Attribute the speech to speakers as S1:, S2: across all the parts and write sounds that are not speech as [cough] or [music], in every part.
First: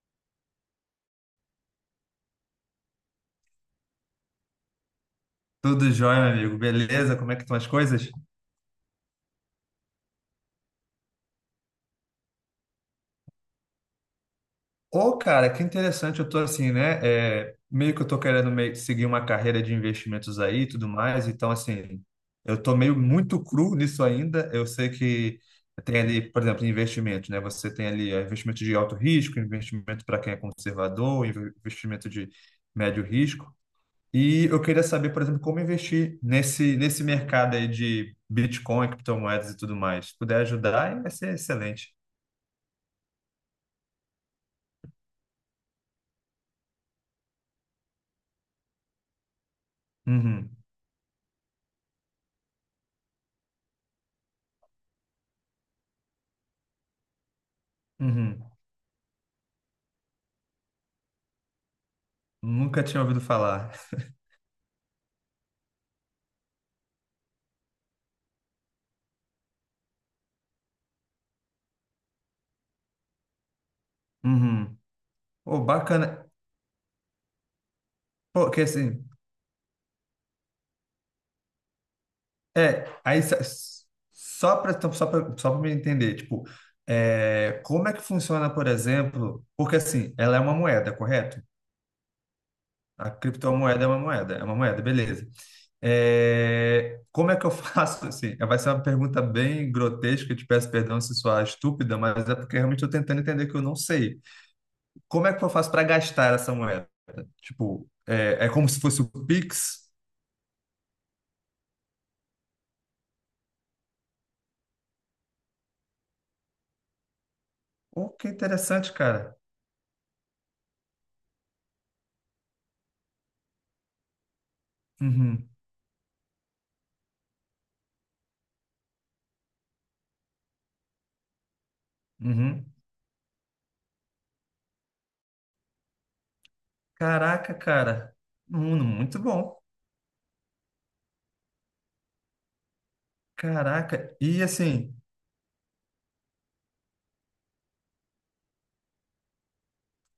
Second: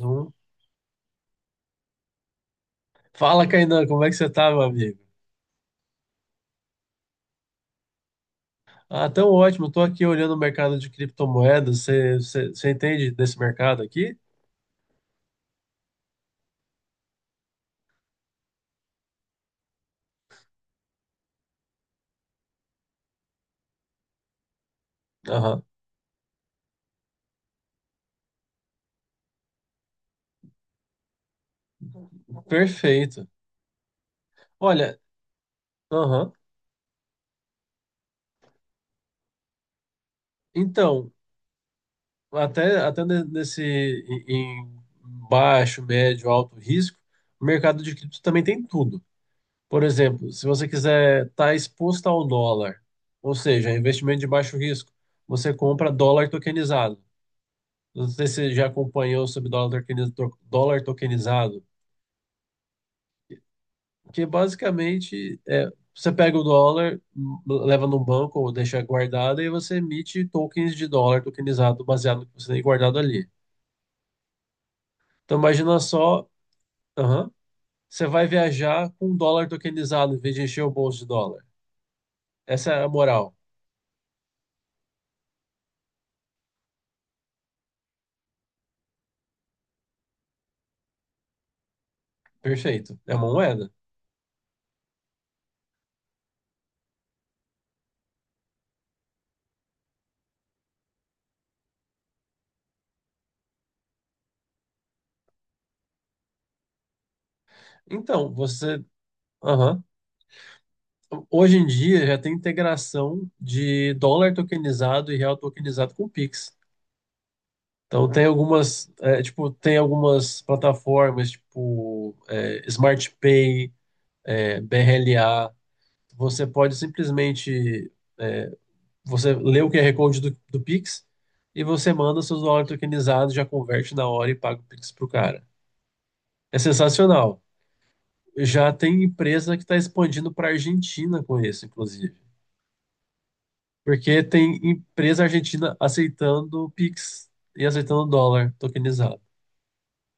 S1: Zoom. Fala, Kainan, como é que você tá, meu amigo?
S2: Tudo jóia, meu amigo. Beleza? Como é que estão as coisas?
S1: Ah, tão ótimo. Tô aqui olhando o mercado de criptomoedas. Você entende desse mercado aqui?
S2: Ô, cara, que interessante. Eu tô assim, né? Meio que eu tô querendo meio que seguir uma carreira de investimentos aí e tudo mais. Então, assim, eu tô meio muito cru nisso ainda. Eu sei que
S1: Aham.
S2: tem ali, por exemplo, investimento, né? Você tem ali investimento de alto risco, investimento para quem é conservador, investimento de médio
S1: Perfeito.
S2: risco. E eu queria
S1: Olha,
S2: saber, por exemplo, como investir
S1: aham.
S2: nesse mercado aí de Bitcoin, criptomoedas e tudo mais. Se puder ajudar, vai
S1: Então,
S2: ser excelente.
S1: até nesse em baixo, médio, alto risco, o mercado de cripto também tem tudo. Por exemplo, se
S2: Uhum,
S1: você quiser estar exposto ao dólar, ou seja, investimento de baixo risco, você compra dólar tokenizado. Não sei se
S2: uhum.
S1: você já acompanhou sobre dólar tokenizado,
S2: Nunca tinha ouvido falar.
S1: que basicamente você pega o dólar, leva num banco ou deixa guardado e você emite tokens de dólar tokenizado baseado no que você tem guardado ali.
S2: Uhum.
S1: Então
S2: Ô,
S1: imagina só,
S2: bacana.
S1: aham, você vai
S2: Pô, que
S1: viajar
S2: assim,
S1: com um dólar tokenizado em vez de encher o bolso de dólar. Essa é
S2: é,
S1: a
S2: aí
S1: moral.
S2: sa- só para me entender, tipo, como é que funciona, por exemplo, porque assim, ela é uma moeda, correto?
S1: Perfeito.
S2: A
S1: É uma moeda.
S2: criptomoeda é uma moeda, beleza. É, como é que eu [laughs] faço assim? É, vai ser uma pergunta bem grotesca, eu te peço perdão se soar estúpida, mas é porque realmente estou tentando entender que eu não sei. Como é que eu faço para gastar essa moeda? Tipo,
S1: Então,
S2: é, é como se
S1: você,
S2: fosse o
S1: aham.
S2: Pix.
S1: Hoje em dia já tem integração de dólar tokenizado e real tokenizado com o Pix. Então
S2: Oh,
S1: tem
S2: que
S1: algumas,
S2: interessante,
S1: é,
S2: cara.
S1: tipo, tem algumas plataformas, tipo Smart Pay,
S2: Uhum,
S1: BRLA. Você pode simplesmente é, você lê o QR Code do Pix e você manda seus
S2: uhum.
S1: dólares tokenizados, já converte na hora e paga o Pix pro cara. É sensacional.
S2: Caraca, cara.
S1: Já tem
S2: Muito bom.
S1: empresa que está expandindo para a Argentina com isso, inclusive.
S2: Caraca.
S1: Porque
S2: E
S1: tem
S2: assim,
S1: empresa argentina aceitando Pix e aceitando dólar tokenizado.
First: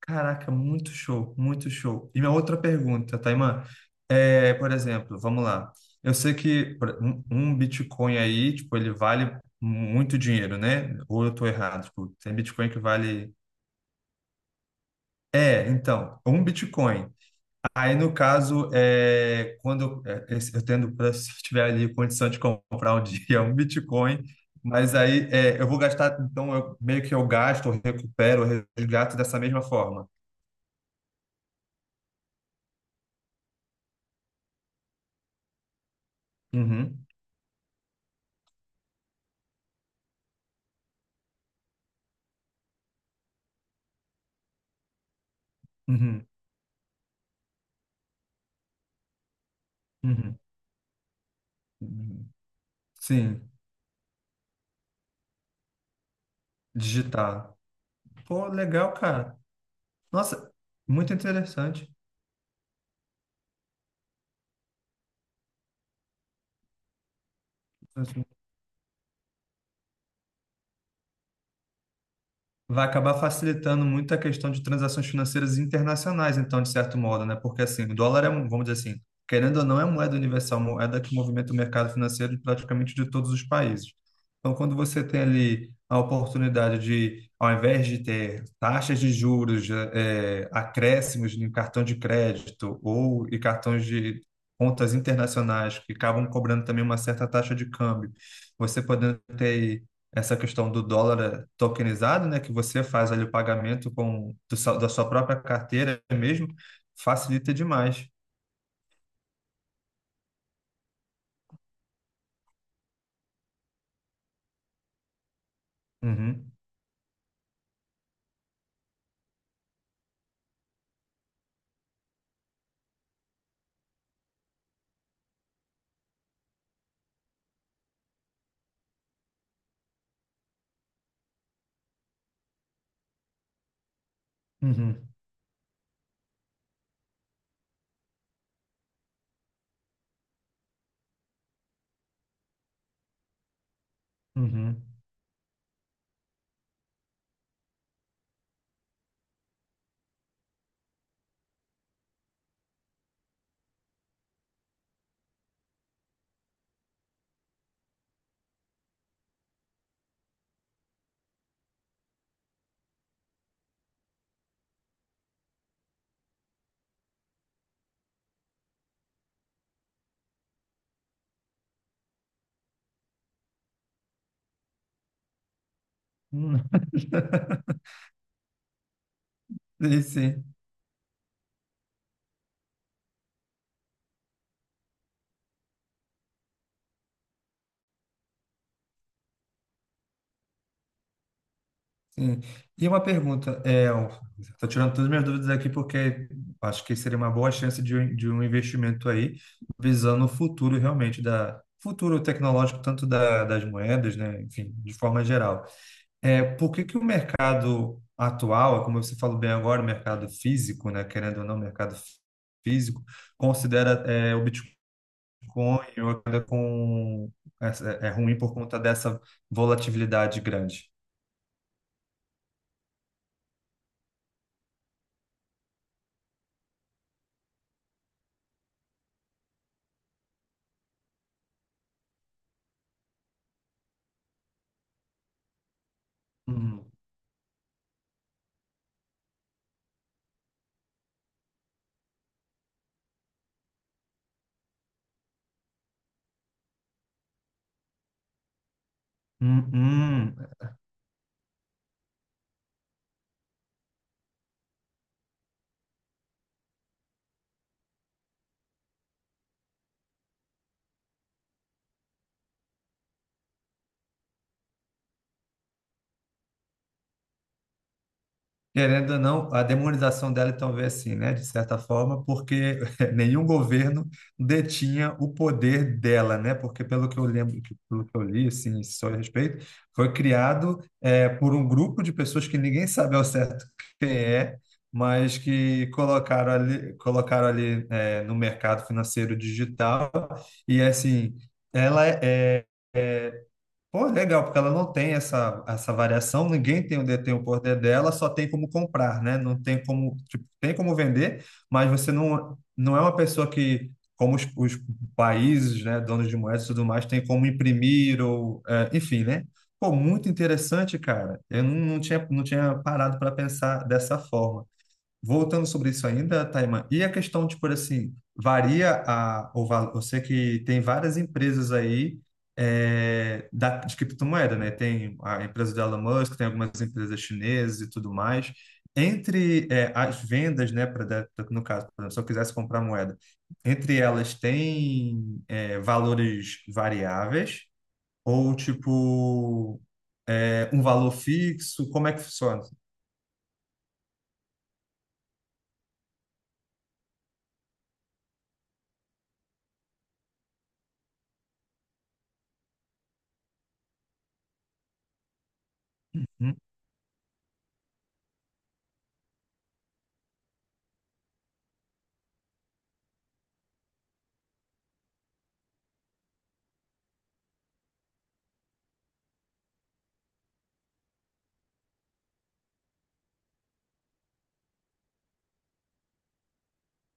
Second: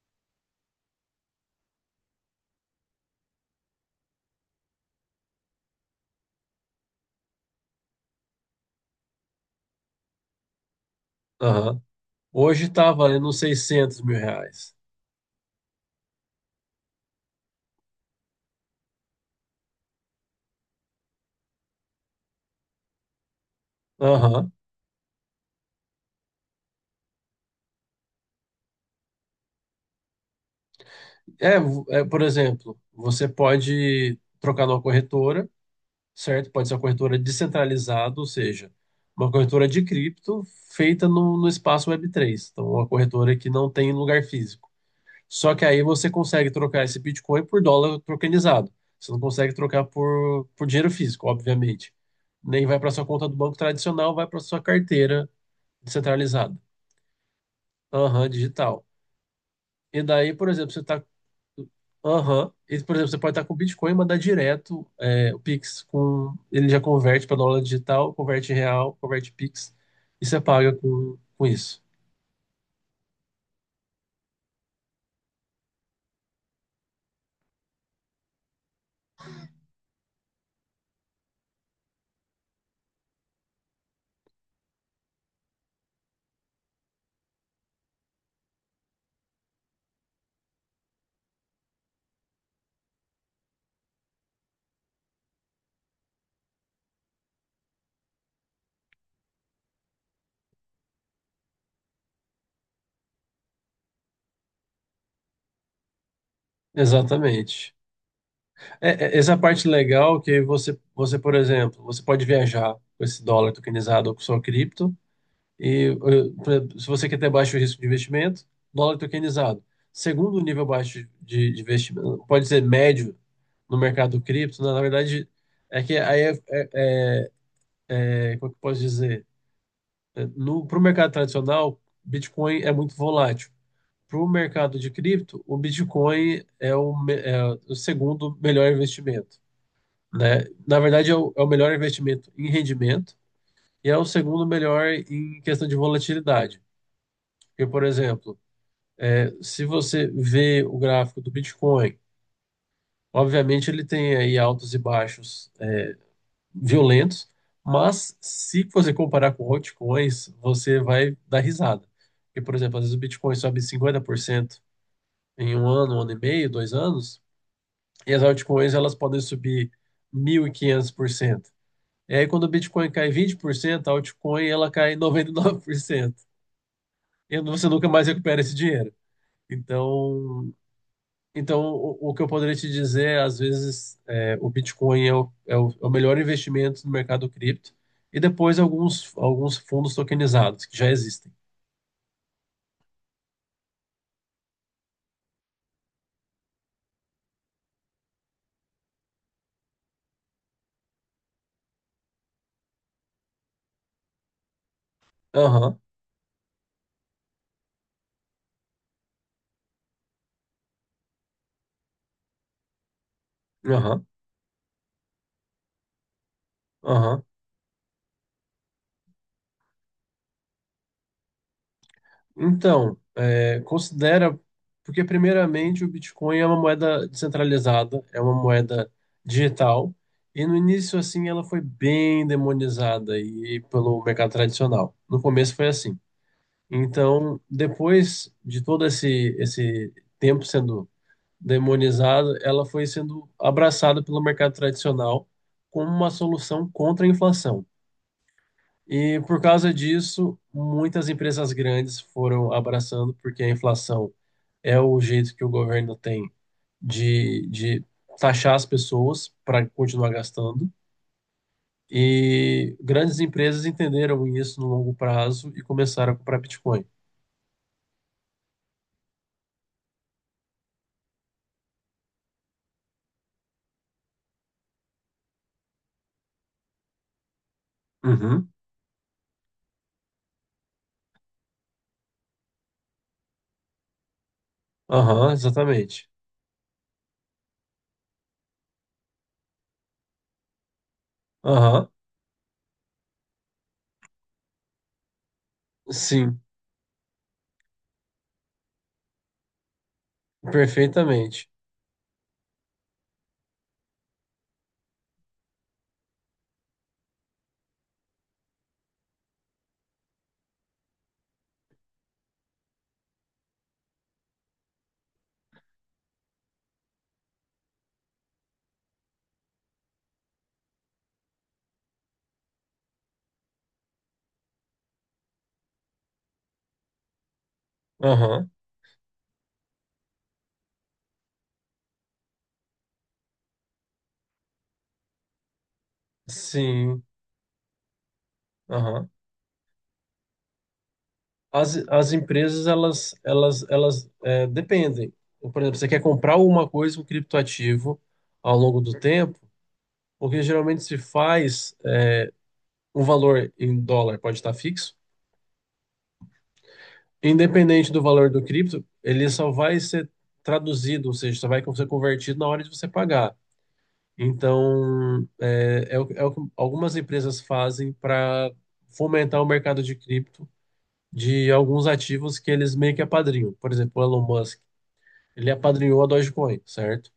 S2: caraca, muito show, muito show. E minha outra pergunta, Taimã, por exemplo, vamos lá. Eu sei que um Bitcoin aí, tipo, ele vale muito dinheiro, né? Ou eu tô
S1: Aham.
S2: errado? Tipo, tem
S1: Hoje
S2: Bitcoin que
S1: está valendo
S2: vale.
S1: uns 600 mil reais.
S2: É, então, um Bitcoin. Aí, no caso, eu tendo, se eu tiver ali condição de comprar um [laughs] dia um Bitcoin,
S1: Aham.
S2: mas aí é, eu vou gastar, então eu, meio que eu gasto, eu recupero, eu resgato dessa mesma forma.
S1: Por exemplo, você pode trocar numa corretora, certo? Pode ser uma
S2: Uhum,
S1: corretora descentralizada, ou seja, uma corretora de cripto feita no espaço web três. Então, uma corretora que não tem lugar físico. Só que aí você
S2: uhum,
S1: consegue trocar esse Bitcoin por dólar tokenizado. Você não consegue trocar
S2: uhum,
S1: por dinheiro físico, obviamente.
S2: uhum.
S1: Nem vai para sua conta do
S2: Sim,
S1: banco tradicional, vai para sua carteira descentralizada.
S2: digitar.
S1: Aham,
S2: Pô,
S1: digital.
S2: legal, cara.
S1: E daí, por
S2: Nossa,
S1: exemplo, você tá.
S2: muito interessante.
S1: Aham. E, por exemplo, você pode estar com Bitcoin e mandar direto o Pix com. Ele já converte para dólar digital, converte em real, converte Pix e você paga com isso.
S2: Vai acabar facilitando muito a questão de transações financeiras internacionais, então, de certo modo, né? Porque, assim, o dólar é, vamos dizer assim, querendo ou não, é moeda universal, moeda que movimenta o mercado financeiro de praticamente de todos os países. Então, quando você tem ali a oportunidade de, ao invés de ter taxas de juros, acréscimos em cartão de crédito ou e cartões de contas internacionais que acabam cobrando também uma certa taxa de câmbio, você podendo ter essa questão do dólar tokenizado, né, que você faz ali o pagamento da sua própria carteira mesmo, facilita
S1: Exatamente.
S2: demais.
S1: É, essa parte legal é que por exemplo, você pode viajar com esse dólar tokenizado ou com sua cripto. E eh,
S2: Uhum,
S1: pra- se você quer ter baixo risco de investimento, dólar tokenizado. Segundo nível baixo de investimento, pode ser médio no mercado cripto, na verdade, é que aí como é que eu posso dizer? É, no, para o mercado tradicional, Bitcoin é muito volátil. Para o mercado de
S2: uhum,
S1: cripto, o Bitcoin é o segundo melhor investimento, né? Na verdade, é o melhor investimento em rendimento e é o segundo
S2: uhum.
S1: melhor em questão de volatilidade. Porque, por exemplo, se você vê o gráfico do Bitcoin, obviamente ele tem aí altos e baixos violentos, mas se você comparar com altcoins, você vai dar risada. Porque, por exemplo, às vezes o Bitcoin sobe 50% em um ano e meio, dois anos, e as altcoins elas podem subir mil e quinhentos por cento. E aí quando o Bitcoin cai 20%, a altcoin ela cai 99%
S2: Hum.
S1: e você
S2: [laughs]
S1: nunca mais recupera esse dinheiro.
S2: Sim,
S1: Então,
S2: sim.
S1: Então, o que eu poderia te dizer, às vezes, o Bitcoin é o melhor investimento no mercado cripto, e depois alguns fundos tokenizados que já existem.
S2: Sim. E uma pergunta, estou tirando todas as minhas dúvidas aqui porque acho que seria uma boa chance de, de um investimento aí, visando o futuro realmente da futuro tecnológico, tanto da, das moedas, né, enfim, de forma geral.
S1: Aham,
S2: É, por que que o mercado atual, como você falou bem agora, o mercado físico, né, querendo ou não, o mercado físico, considera
S1: aham,
S2: o Bitcoin ou moeda
S1: aham.
S2: com, é, é ruim por conta dessa volatilidade grande?
S1: Então, considera, porque primeiramente o Bitcoin é uma moeda descentralizada, é uma moeda digital, e no início assim ela foi bem demonizada e pelo mercado tradicional. No começo foi assim.
S2: Hum,
S1: Então, depois de todo esse tempo sendo demonizada, ela foi sendo abraçada pelo mercado tradicional como uma solução contra a inflação. E por
S2: hum,
S1: causa disso,
S2: hum.
S1: muitas empresas grandes foram abraçando, porque a inflação é o jeito que o governo tem de taxar as pessoas para continuar gastando. E grandes empresas entenderam isso no longo prazo e começaram a comprar Bitcoin.
S2: Querendo ou não, a demonização dela então veio assim, né? De certa forma, porque [laughs] nenhum governo detinha o poder dela, né? Porque pelo que eu lembro, pelo que eu
S1: Uhum.
S2: li, assim, só a respeito, foi criado por um grupo de pessoas que ninguém sabe ao certo quem é,
S1: Aham,
S2: mas que
S1: exatamente.
S2: colocaram ali no mercado financeiro digital e assim,
S1: Aham,
S2: ela é é, pô, legal, porque ela não tem essa, essa
S1: sim,
S2: variação, ninguém tem tem o poder dela, só tem como comprar, né? Não tem como, tipo, tem como vender,
S1: perfeitamente.
S2: mas você não, não é uma pessoa que, como os países, né, donos de moedas e tudo mais, tem como imprimir ou, é, enfim, né? Pô, muito interessante, cara. Eu não, não tinha, não tinha parado para pensar dessa forma. Voltando sobre isso ainda, Taima, e a questão, tipo assim, varia a, o valor, eu sei que tem várias empresas aí da, de criptomoeda, né? Tem a empresa do Elon Musk, tem algumas empresas chinesas e tudo
S1: Aham,
S2: mais. Entre as vendas, né, no caso, por exemplo, se eu quisesse comprar moeda, entre elas tem valores
S1: sim.
S2: variáveis ou,
S1: Aham.
S2: tipo, um valor
S1: As,
S2: fixo? Como
S1: as
S2: é que funciona?
S1: empresas, dependem. Então, por exemplo, você quer comprar alguma coisa, um criptoativo, ao longo do tempo, porque geralmente se faz um valor em dólar, pode estar fixo,
S2: Hum?
S1: independente do valor do cripto, ele só vai ser traduzido, ou seja, só vai ser convertido na hora de você pagar. Então, é o que algumas empresas fazem para fomentar o mercado de cripto de alguns ativos que eles meio que apadrinham. Por exemplo, o Elon Musk. Ele apadrinhou a Dogecoin, certo?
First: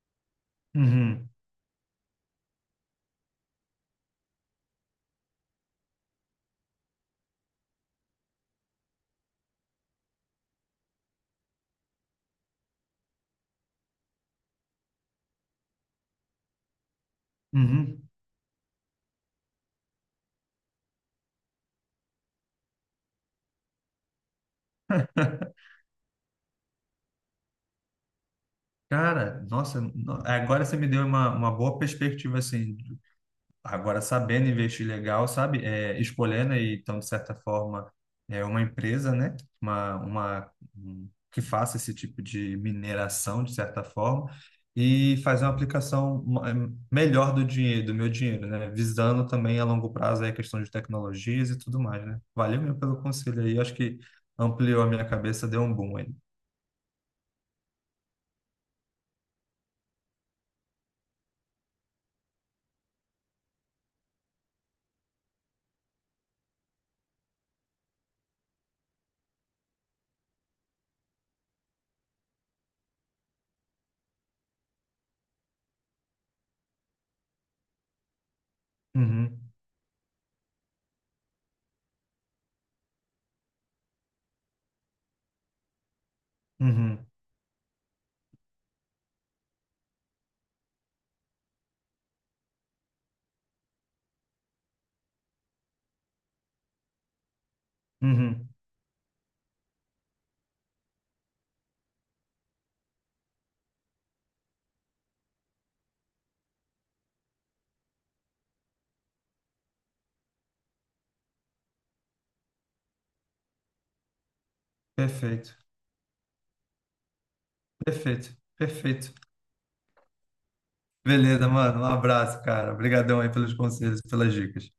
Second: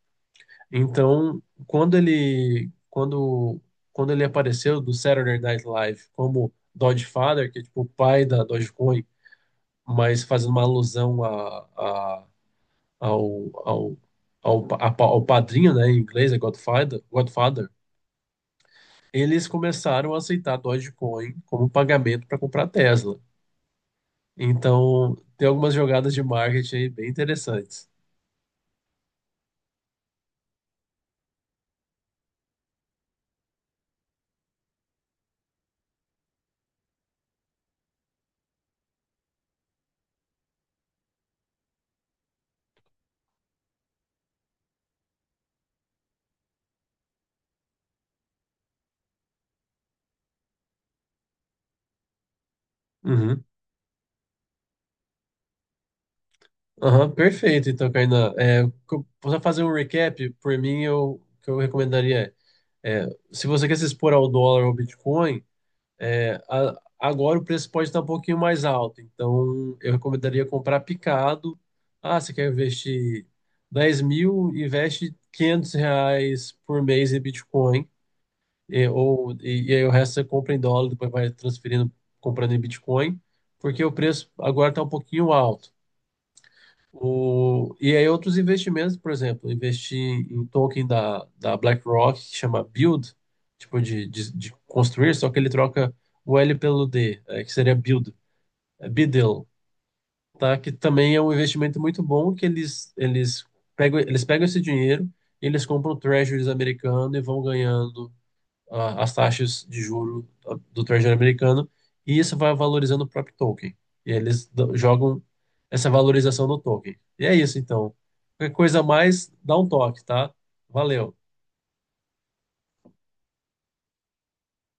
S2: Uhum,
S1: Então, quando ele quando quando ele apareceu do Saturday Night Live como Dogefather, que é tipo o pai da Dogecoin, mas fazendo uma alusão ao, ao, ao padrinho, né, em inglês é Godfather,
S2: uhum.
S1: eles começaram a aceitar Dogecoin como pagamento para comprar Tesla. Então, tem algumas jogadas de marketing aí bem interessantes.
S2: Cara, nossa, agora você me deu uma boa perspectiva, assim, agora sabendo investir legal, sabe? É, escolhendo aí, então, de certa forma, é uma empresa, né? Uma, que faça esse tipo de mineração, de certa forma, e fazer uma aplicação melhor do dinheiro, do meu dinheiro, né? Visando também a longo prazo aí a questão de tecnologias e tudo mais, né? Valeu mesmo pelo conselho
S1: Uhum.
S2: aí, acho que ampliou a minha cabeça, deu um boom aí.
S1: Aham, perfeito, então, Kainan. Para fazer um recap, por mim, o que eu recomendaria é, é, se você quer se expor ao dólar ou ao Bitcoin, agora o preço pode estar um pouquinho mais alto. Então, eu recomendaria comprar picado. Ah, você quer investir 10 mil, investe 500 reais por mês em Bitcoin. E, ou,
S2: Uhum,
S1: e, e aí o resto você compra em dólar, depois vai transferindo, comprando em Bitcoin, porque o preço agora está um pouquinho alto.
S2: uhum,
S1: E aí outros investimentos, por exemplo, investir em token da BlackRock, que chama Build, tipo de construir, só que ele troca o L pelo D, que seria Build,
S2: uhum.
S1: é Biddle, tá? Que também é um investimento muito bom, que eles pegam esse dinheiro, eles compram treasuries americano e vão ganhando as taxas de juro do Treasury americano e isso vai valorizando o próprio token. E eles jogam
S2: Perfeito.
S1: essa valorização no token. E é isso, então.
S2: Perfeito,
S1: Qualquer coisa a
S2: perfeito.
S1: mais, dá um toque, tá? Valeu.
S2: Beleza, mano. Um abraço, cara. Obrigadão aí pelos conselhos, pelas dicas.